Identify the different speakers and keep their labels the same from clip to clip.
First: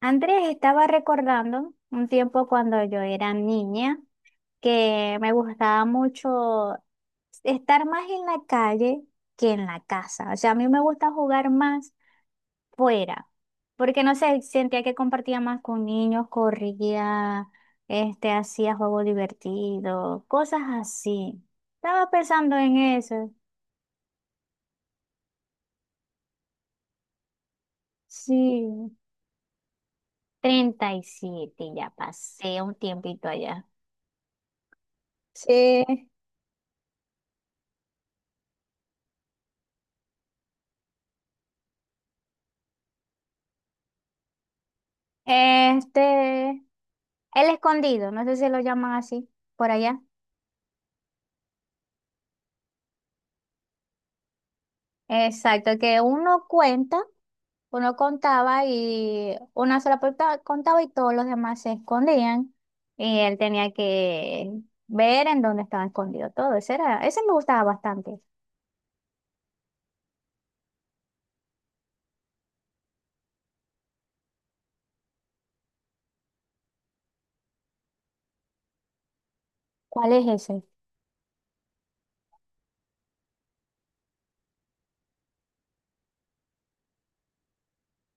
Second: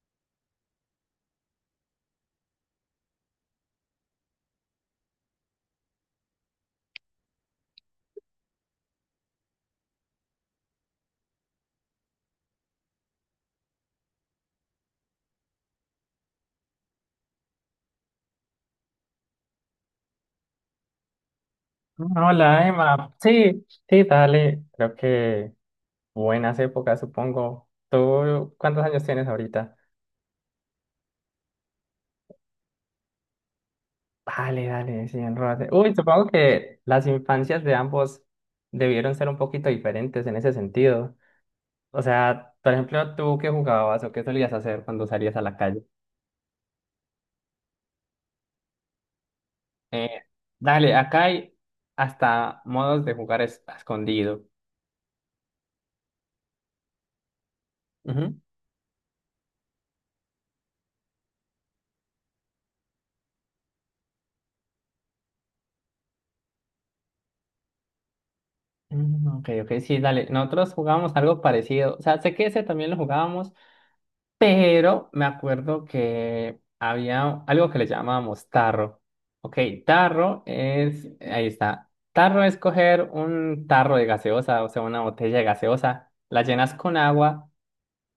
Speaker 1: Andrés estaba recordando un tiempo cuando yo era niña que me gustaba mucho estar más en la calle que en la casa. O sea, a mí me gusta jugar más fuera, porque no sé, sentía que compartía más con niños, corría, hacía juegos divertidos, cosas así. Estaba pensando
Speaker 2: Hola,
Speaker 1: en
Speaker 2: Emma.
Speaker 1: eso.
Speaker 2: Sí, sí, dale. Creo que buenas épocas, supongo. ¿Tú
Speaker 1: Sí,
Speaker 2: cuántos años tienes ahorita?
Speaker 1: 37, ya pasé un tiempito allá.
Speaker 2: Dale, dale, sí, enrólate.
Speaker 1: Sí.
Speaker 2: Uy, supongo que las infancias de ambos debieron ser un poquito diferentes en ese sentido. O sea, por ejemplo, ¿tú qué jugabas o qué solías hacer cuando salías a la calle?
Speaker 1: El escondido, no sé si lo llaman así por allá.
Speaker 2: Eh, Dale, acá hay hasta modos de jugar a escondido.
Speaker 1: Exacto, que uno
Speaker 2: Ujú.
Speaker 1: contaba y una sola persona contaba y todos los demás se escondían y él tenía que ver en dónde estaba escondido todo. Ese me gustaba bastante.
Speaker 2: Mm, ok, ok, sí, dale. Nosotros jugábamos algo parecido. O sea, sé que ese también lo jugábamos, pero me acuerdo que había algo que le llamábamos tarro. Ok,
Speaker 1: ¿Cuál es
Speaker 2: tarro
Speaker 1: ese?
Speaker 2: es, ahí está. Tarro es coger un tarro de gaseosa, o sea, una botella de gaseosa, la llenas con agua.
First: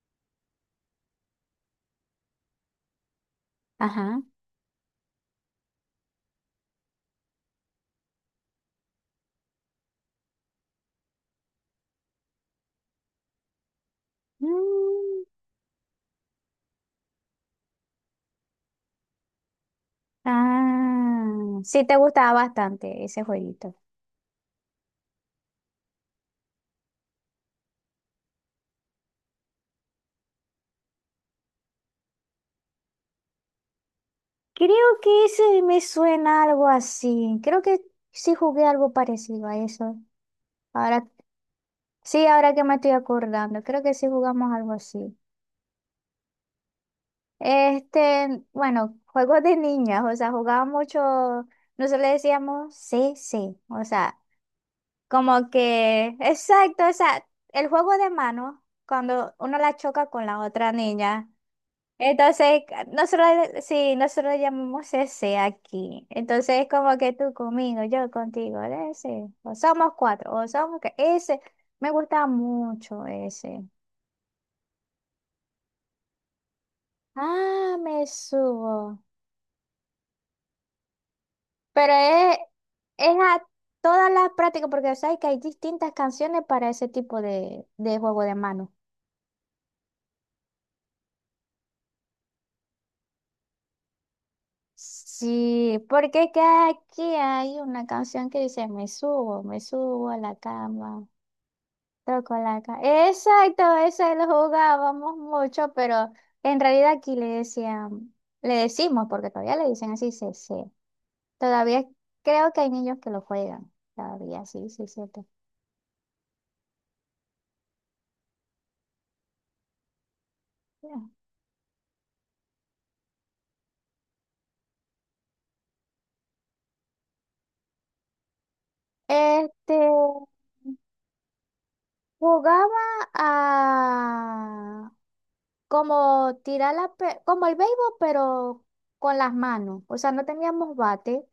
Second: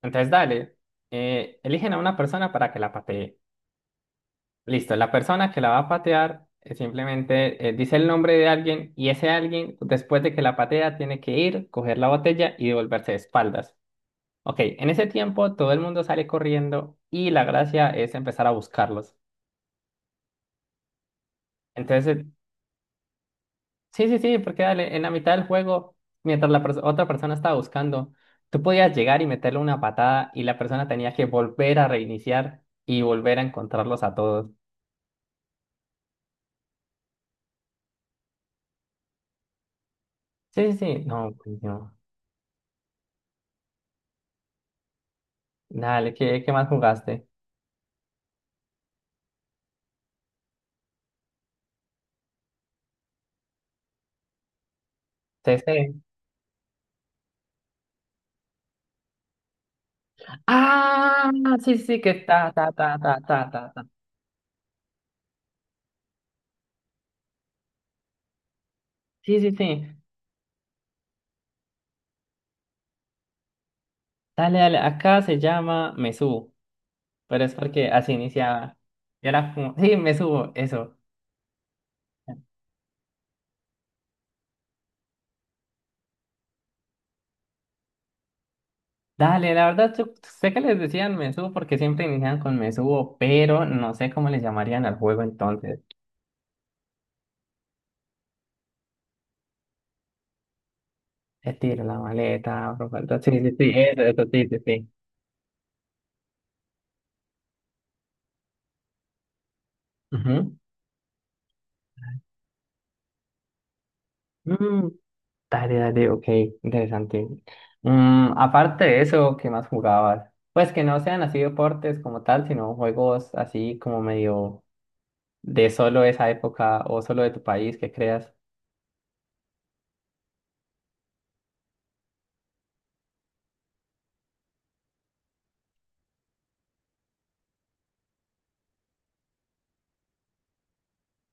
Speaker 2: Entonces, dale, eligen a una persona para que la patee.
Speaker 1: Ajá.
Speaker 2: Listo, la persona que la va a patear simplemente dice el nombre de alguien y ese alguien, después de que la patea, tiene que ir, coger la botella y devolverse de espaldas. Ok, en ese
Speaker 1: Mm,
Speaker 2: tiempo todo el mundo sale corriendo y la gracia es empezar a buscarlos.
Speaker 1: ah, sí, te
Speaker 2: Entonces,
Speaker 1: gustaba bastante ese jueguito.
Speaker 2: sí, sí, sí, porque dale, en la mitad del juego, mientras la otra persona estaba buscando, tú podías llegar y meterle una patada y la persona tenía que volver a reiniciar y volver a encontrarlos a todos.
Speaker 1: Creo que ese me suena algo así. Creo que sí jugué algo parecido a eso.
Speaker 2: Sí, sí, sí,
Speaker 1: Ahora,
Speaker 2: no, pues no.
Speaker 1: sí, ahora que me estoy acordando, creo que sí jugamos algo así.
Speaker 2: Dale, ¿qué más jugaste?
Speaker 1: Bueno, juegos de niñas, o sea, jugábamos mucho, nosotros le decíamos sí, sí, o sea, como
Speaker 2: CC.
Speaker 1: que, exacto, o sea, el juego de mano, cuando uno la choca con la otra niña.
Speaker 2: Ah, sí, sí, que está,
Speaker 1: Entonces,
Speaker 2: ta, ta, ta,
Speaker 1: nosotros,
Speaker 2: ta, ta, ta, ta.
Speaker 1: sí, nosotros le llamamos ese aquí. Entonces, es como que tú conmigo, yo contigo, de ese.
Speaker 2: Sí, sí,
Speaker 1: O
Speaker 2: sí.
Speaker 1: somos cuatro, o somos que ese. Me gusta mucho ese.
Speaker 2: Dale, dale, acá se llama Mesú. Pero es
Speaker 1: Ah,
Speaker 2: porque
Speaker 1: me
Speaker 2: así iniciaba.
Speaker 1: subo.
Speaker 2: Y era como, sí, me subo, eso.
Speaker 1: Pero es a todas las prácticas, porque sabes que hay distintas canciones para ese tipo de juego de mano.
Speaker 2: Dale, la verdad, yo sé que les decían me subo porque siempre inician con me subo, pero no sé cómo les llamarían al juego
Speaker 1: Sí,
Speaker 2: entonces.
Speaker 1: porque es que aquí hay una canción que dice, me subo a la cama.
Speaker 2: Te tiro la maleta,
Speaker 1: Tocolaca.
Speaker 2: bro, sí, sí,
Speaker 1: Exacto,
Speaker 2: sí, eso,
Speaker 1: ese
Speaker 2: eso,
Speaker 1: lo
Speaker 2: sí, sí, sí.
Speaker 1: jugábamos mucho, pero en realidad aquí le decían, le decimos, porque todavía le dicen así,
Speaker 2: Ujú.
Speaker 1: CC. Todavía creo que hay niños que lo juegan. Todavía, sí, sí,
Speaker 2: Mm,
Speaker 1: cierto.
Speaker 2: dale, dale, ok, interesante. Mm, aparte de eso, ¿qué más jugabas? Pues que no
Speaker 1: Ya.
Speaker 2: sean así deportes como tal, sino juegos así como medio de solo esa época o solo de tu país que creas.
Speaker 1: Este, jugaba a, como tirar como el béisbol, pero con las manos. O sea, no teníamos bate,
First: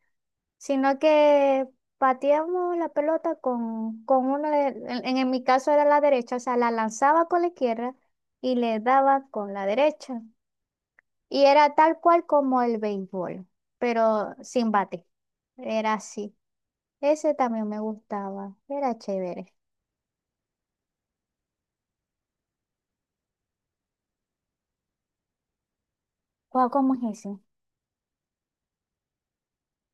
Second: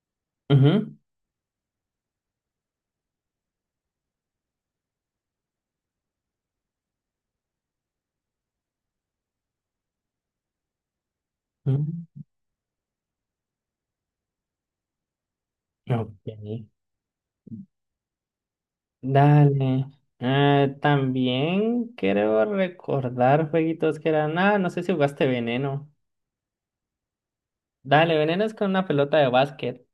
Speaker 2: Ujú.
Speaker 1: sino que pateamos la pelota con en mi caso era la derecha, o sea, la lanzaba con la izquierda y le daba con la derecha. Y era tal
Speaker 2: Mm,
Speaker 1: cual como el béisbol, pero sin bate. Era
Speaker 2: ok,
Speaker 1: así. Ese también me gustaba. Era chévere.
Speaker 2: dale. También creo recordar jueguitos que eran. Ah, no sé si jugaste Veneno.
Speaker 1: Guau, ¿cómo es ese?
Speaker 2: Dale, Veneno es con una pelota de básquet.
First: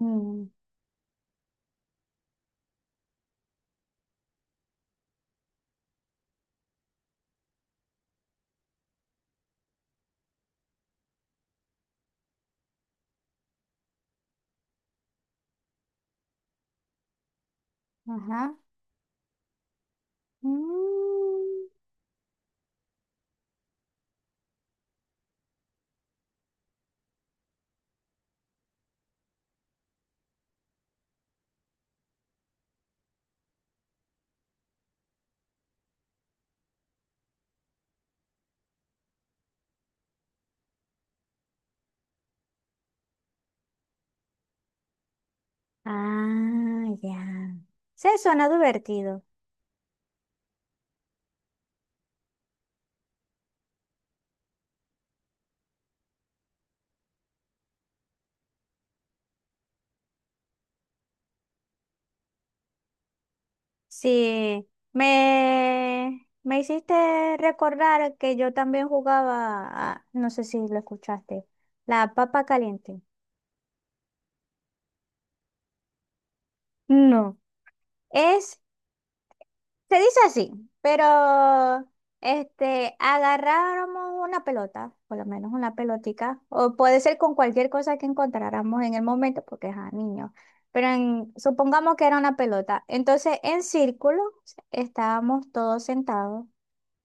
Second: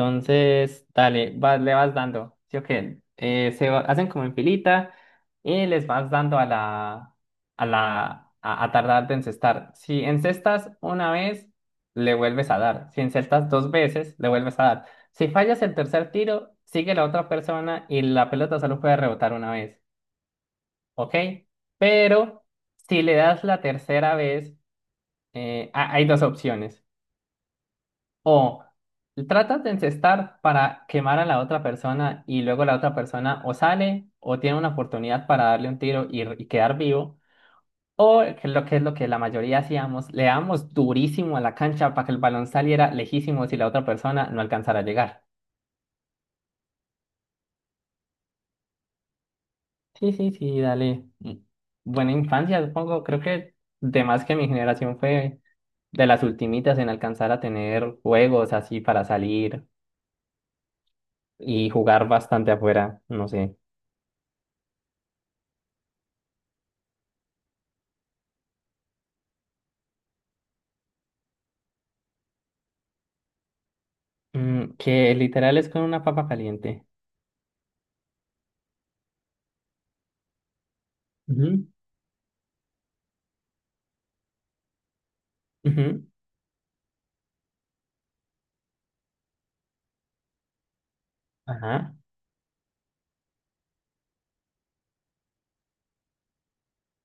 Speaker 1: Mm,
Speaker 2: dale, le vas dando. Sí, ok. Hacen como en filita y les vas dando a tardar de encestar. Si encestas una vez, le vuelves a dar. Si encestas dos veces, le vuelves a dar. Si fallas el tercer tiro, sigue la otra persona y la
Speaker 1: ajá.
Speaker 2: pelota solo puede rebotar una vez. ¿Ok?
Speaker 1: Mm.
Speaker 2: Pero si le das la tercera vez, hay dos opciones. O tratas de encestar para quemar a la otra persona y luego la otra persona o sale o tiene una oportunidad para darle un tiro y quedar vivo. O que lo que es lo que la mayoría hacíamos, le damos durísimo a la cancha para que el balón saliera lejísimo si la otra persona no alcanzara a llegar.
Speaker 1: Ah, ya. Sí, suena divertido.
Speaker 2: Sí, sí, sí, dale. Mm. Buena infancia, supongo. Creo que de más que mi generación fue de las ultimitas en alcanzar a tener juegos así para salir y jugar bastante afuera, no sé.
Speaker 1: Sí, me hiciste recordar que yo también jugaba, no sé si lo escuchaste, la papa caliente.
Speaker 2: Mm, que literal es con una papa caliente.
Speaker 1: No, es se dice así,
Speaker 2: Ujú.
Speaker 1: pero agarráramos una pelota, por lo menos una
Speaker 2: Ujú,
Speaker 1: pelotica, o puede ser con cualquier cosa que encontráramos en el momento, porque es a niño. Pero
Speaker 2: ajá,
Speaker 1: supongamos que era una pelota. Entonces, en círculo estábamos todos sentados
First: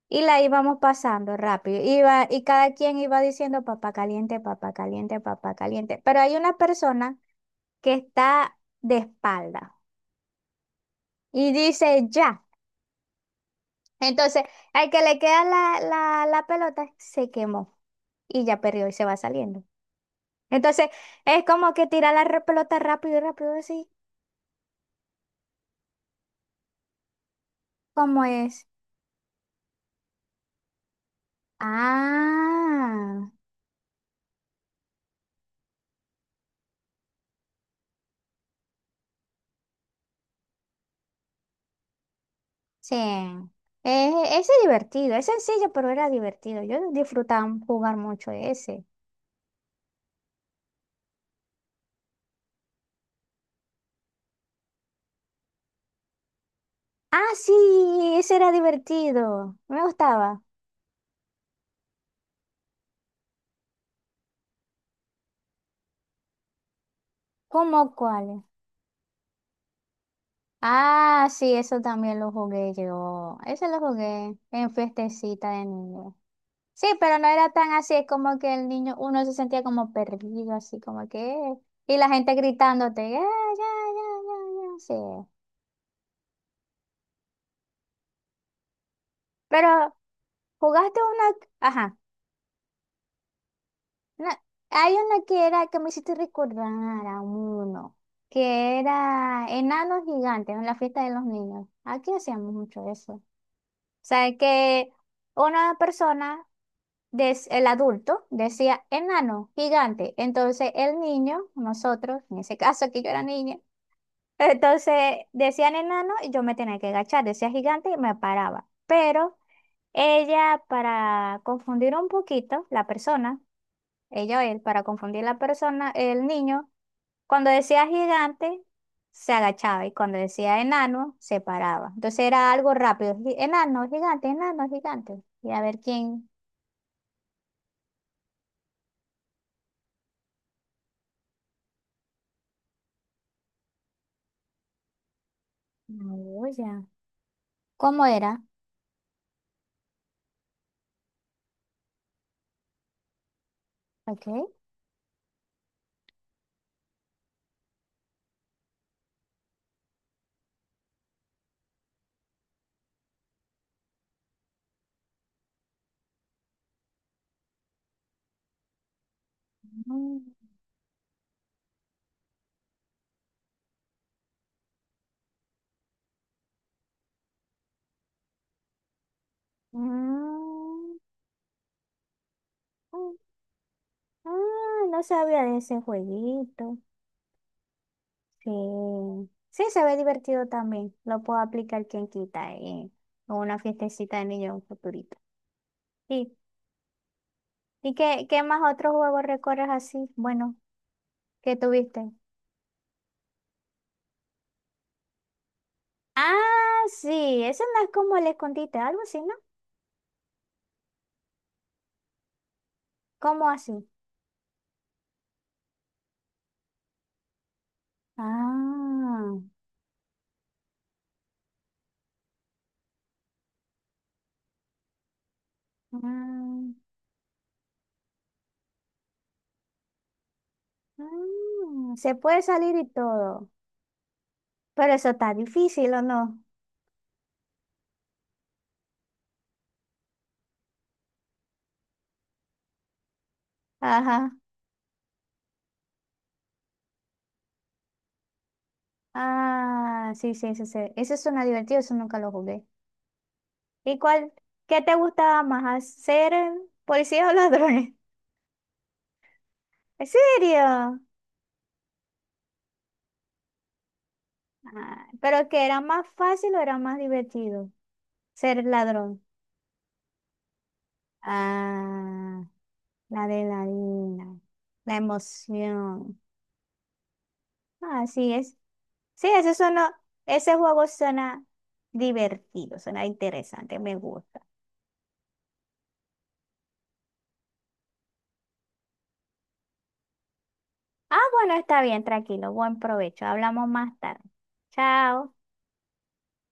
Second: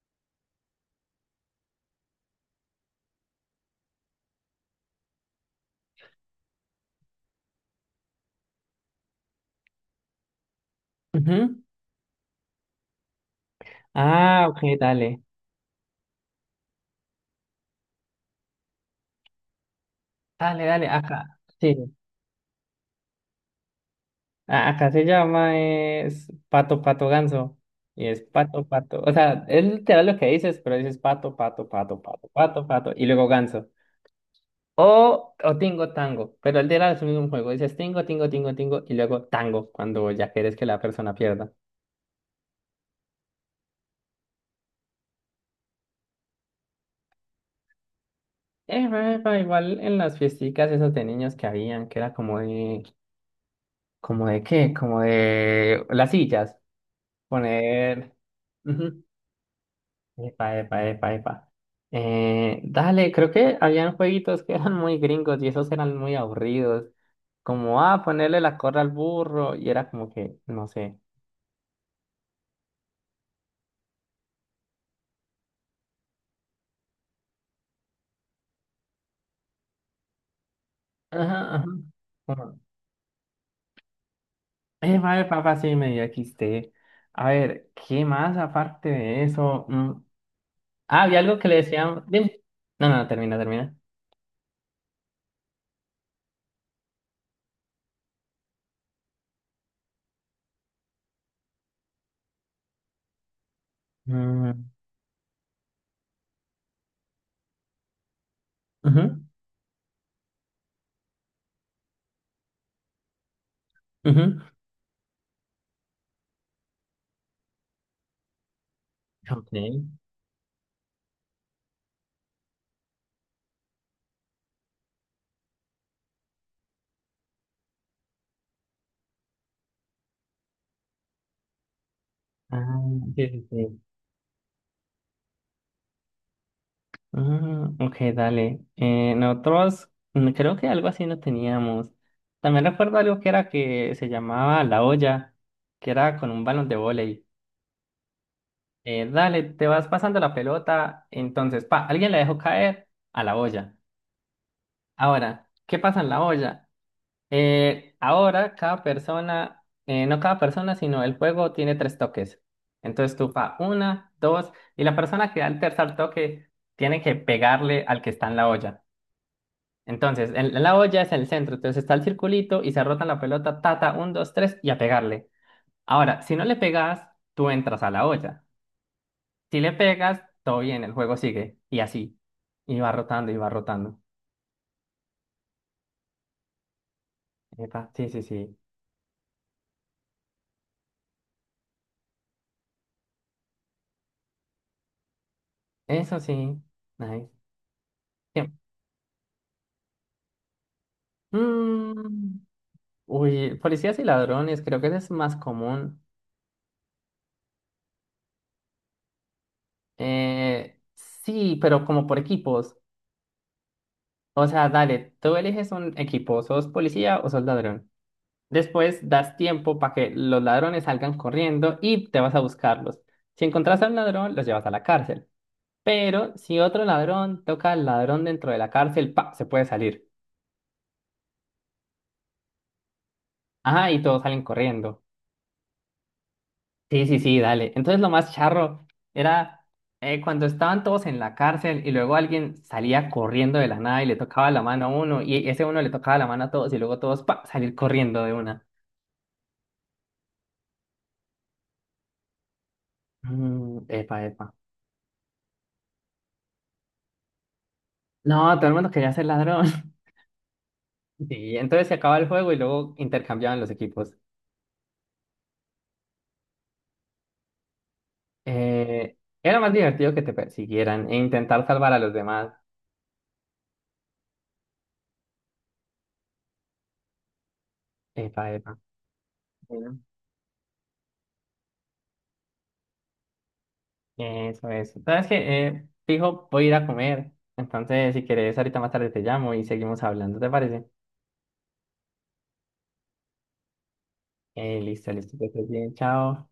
Speaker 1: y la íbamos pasando rápido. Y cada quien iba diciendo papá caliente, papá caliente, papá caliente. Pero hay una persona que está de espalda y
Speaker 2: ujú.
Speaker 1: dice ya. Entonces,
Speaker 2: Ah, ok,
Speaker 1: al que le
Speaker 2: dale.
Speaker 1: queda la pelota, se quemó y ya perdió y se va saliendo.
Speaker 2: Dale, dale,
Speaker 1: Entonces,
Speaker 2: acá.
Speaker 1: es como
Speaker 2: Sí.
Speaker 1: que tira pelota rápido, rápido, así
Speaker 2: Acá se llama es pato, pato, ganso. Y es
Speaker 1: como es.
Speaker 2: pato, pato. O sea, es literal lo que dices, pero dices pato, pato, pato, pato, pato, pato. Y luego
Speaker 1: Ah,
Speaker 2: ganso. O tingo, tango. Pero el literal es el mismo juego. Dices tingo, tingo, tingo, tingo. Y luego tango, cuando ya quieres que la persona pierda.
Speaker 1: sí. Ese es divertido, es sencillo, pero era divertido. Yo disfrutaba jugar mucho ese.
Speaker 2: Epa, epa, igual en las fiesticas esas de niños que habían, que era como de. ¿Como de qué? Como de las sillas.
Speaker 1: Ah, sí,
Speaker 2: Poner.
Speaker 1: ese era
Speaker 2: Ujú.
Speaker 1: divertido. Me gustaba.
Speaker 2: Epa, epa, epa, epa. Dale, creo que habían jueguitos que eran muy gringos y esos eran muy aburridos. Como,
Speaker 1: ¿Cómo
Speaker 2: ah, ponerle
Speaker 1: cuál?
Speaker 2: la corra al burro y era como que, no sé.
Speaker 1: Ah, sí, eso también lo jugué yo. Ese lo jugué en fiestecita de niño. Sí, pero no era tan así, es como que el niño, uno se sentía como perdido, así como que,
Speaker 2: Ajá, ajá.
Speaker 1: Y la gente
Speaker 2: Como,
Speaker 1: gritándote, "Ya, ya, ya, ya, ya",
Speaker 2: epa,
Speaker 1: sí.
Speaker 2: epa, epa, sí, medio XT. A ver, ¿qué más aparte de eso?
Speaker 1: Pero
Speaker 2: Mm,
Speaker 1: jugaste
Speaker 2: ah, había
Speaker 1: una,
Speaker 2: algo que le
Speaker 1: ajá,
Speaker 2: decían. Dime. No, no, termina, termina.
Speaker 1: una- hay una que era, que me hiciste recordar a uno, que era enanos gigantes en la fiesta de los niños. Aquí hacíamos mucho eso. O sea,
Speaker 2: Mm,
Speaker 1: que una persona el adulto decía
Speaker 2: ujú,
Speaker 1: enano, gigante. Entonces el niño, nosotros, en ese caso que yo era niña,
Speaker 2: ujú.
Speaker 1: entonces decían enano y yo me tenía que agachar, decía gigante y me paraba. Pero
Speaker 2: Ok.
Speaker 1: ella, para confundir un poquito la persona, ella o él, para confundir la persona, el niño, cuando decía gigante, se agachaba y cuando decía enano, se paraba. Entonces era algo
Speaker 2: Ah,
Speaker 1: rápido,
Speaker 2: sí, sí, sí.
Speaker 1: enano, gigante, enano, gigante. Y a ver quién...
Speaker 2: Mm, ok, dale. Nosotros creo que algo así no teníamos. También recuerdo algo que era que se llamaba la olla, que era con un
Speaker 1: No,
Speaker 2: balón de
Speaker 1: ya.
Speaker 2: vóley.
Speaker 1: ¿Cómo era?
Speaker 2: Dale, te vas pasando la pelota, entonces, pa, alguien la dejó caer a la olla.
Speaker 1: Ok.
Speaker 2: Ahora, ¿qué pasa en la olla? Ahora no cada persona, sino el juego tiene tres toques. Entonces tú fa una, dos, y la persona que da el tercer toque tiene que pegarle al que está en la olla.
Speaker 1: Mm,
Speaker 2: Entonces, en la olla es el centro, entonces está el circulito y se rota la pelota, tata, un, dos, tres, y a pegarle. Ahora, si no le pegas, tú entras a la olla. Si le pegas, todo bien, el
Speaker 1: mm,
Speaker 2: juego sigue, y así. Y va
Speaker 1: mm,
Speaker 2: rotando y va rotando.
Speaker 1: ah, no sabía de ese jueguito.
Speaker 2: Epa, sí, sí,
Speaker 1: Sí.
Speaker 2: sí.
Speaker 1: Sí, se ve divertido también. Lo puedo aplicar, quien quita, o una fiestecita de niños en un futurito.
Speaker 2: Eso
Speaker 1: Sí.
Speaker 2: sí. Nice.
Speaker 1: ¿Y qué
Speaker 2: Bien.
Speaker 1: más otros juegos recorres así? Bueno, ¿qué tuviste?
Speaker 2: Mm. Uy, policías y ladrones, creo que ese es más común.
Speaker 1: Ah, sí. Eso no es como el escondite, algo así, ¿no?
Speaker 2: Sí, pero como por equipos.
Speaker 1: ¿Cómo así?
Speaker 2: O sea, dale, tú eliges un equipo, sos policía o sos ladrón. Después das
Speaker 1: Ah,
Speaker 2: tiempo para que los ladrones salgan corriendo y te vas a buscarlos. Si encontrás a un ladrón, los llevas a la cárcel. Pero si
Speaker 1: ah,
Speaker 2: otro ladrón toca al ladrón dentro de la cárcel, pa, se puede salir.
Speaker 1: ah, se puede salir y todo.
Speaker 2: Ajá, y todos salen
Speaker 1: Pero
Speaker 2: corriendo.
Speaker 1: eso está difícil, ¿o no?
Speaker 2: Sí, sí, sí, dale. Entonces lo más charro era cuando estaban todos en la cárcel y luego alguien salía corriendo de la nada y le
Speaker 1: Ajá.
Speaker 2: tocaba la mano a uno y ese uno le tocaba la mano a todos y luego todos pa, salir corriendo de una.
Speaker 1: Ah, sí, sí, sí, sí. Eso suena divertido, eso nunca lo jugué.
Speaker 2: Mm,
Speaker 1: ¿Y
Speaker 2: epa,
Speaker 1: cuál?
Speaker 2: epa.
Speaker 1: ¿Qué te gustaba más? ¿Hacer policías o ladrones?
Speaker 2: No, todo el mundo quería ser ladrón.
Speaker 1: ¿En serio?
Speaker 2: Sí, entonces se acaba el juego y luego intercambiaban los equipos.
Speaker 1: Ah, ¿pero que era más fácil o era más divertido ser
Speaker 2: Eh,
Speaker 1: ladrón?
Speaker 2: era más divertido que te persiguieran e intentar salvar a los
Speaker 1: Ah,
Speaker 2: demás.
Speaker 1: la adrenalina, la emoción. Ah, sí,
Speaker 2: Epa,
Speaker 1: es.
Speaker 2: epa.
Speaker 1: Sí, eso suena, ese juego suena divertido, suena interesante, me gusta.
Speaker 2: Eso, es. ¿Sabes qué? Fijo, voy a ir a comer. Entonces, si quieres, ahorita más tarde te llamo y seguimos hablando, ¿te parece?
Speaker 1: Ah, bueno, está bien, tranquilo. Buen provecho. Hablamos más tarde.
Speaker 2: Listo,
Speaker 1: Chao.
Speaker 2: listo, que estés bien, chao.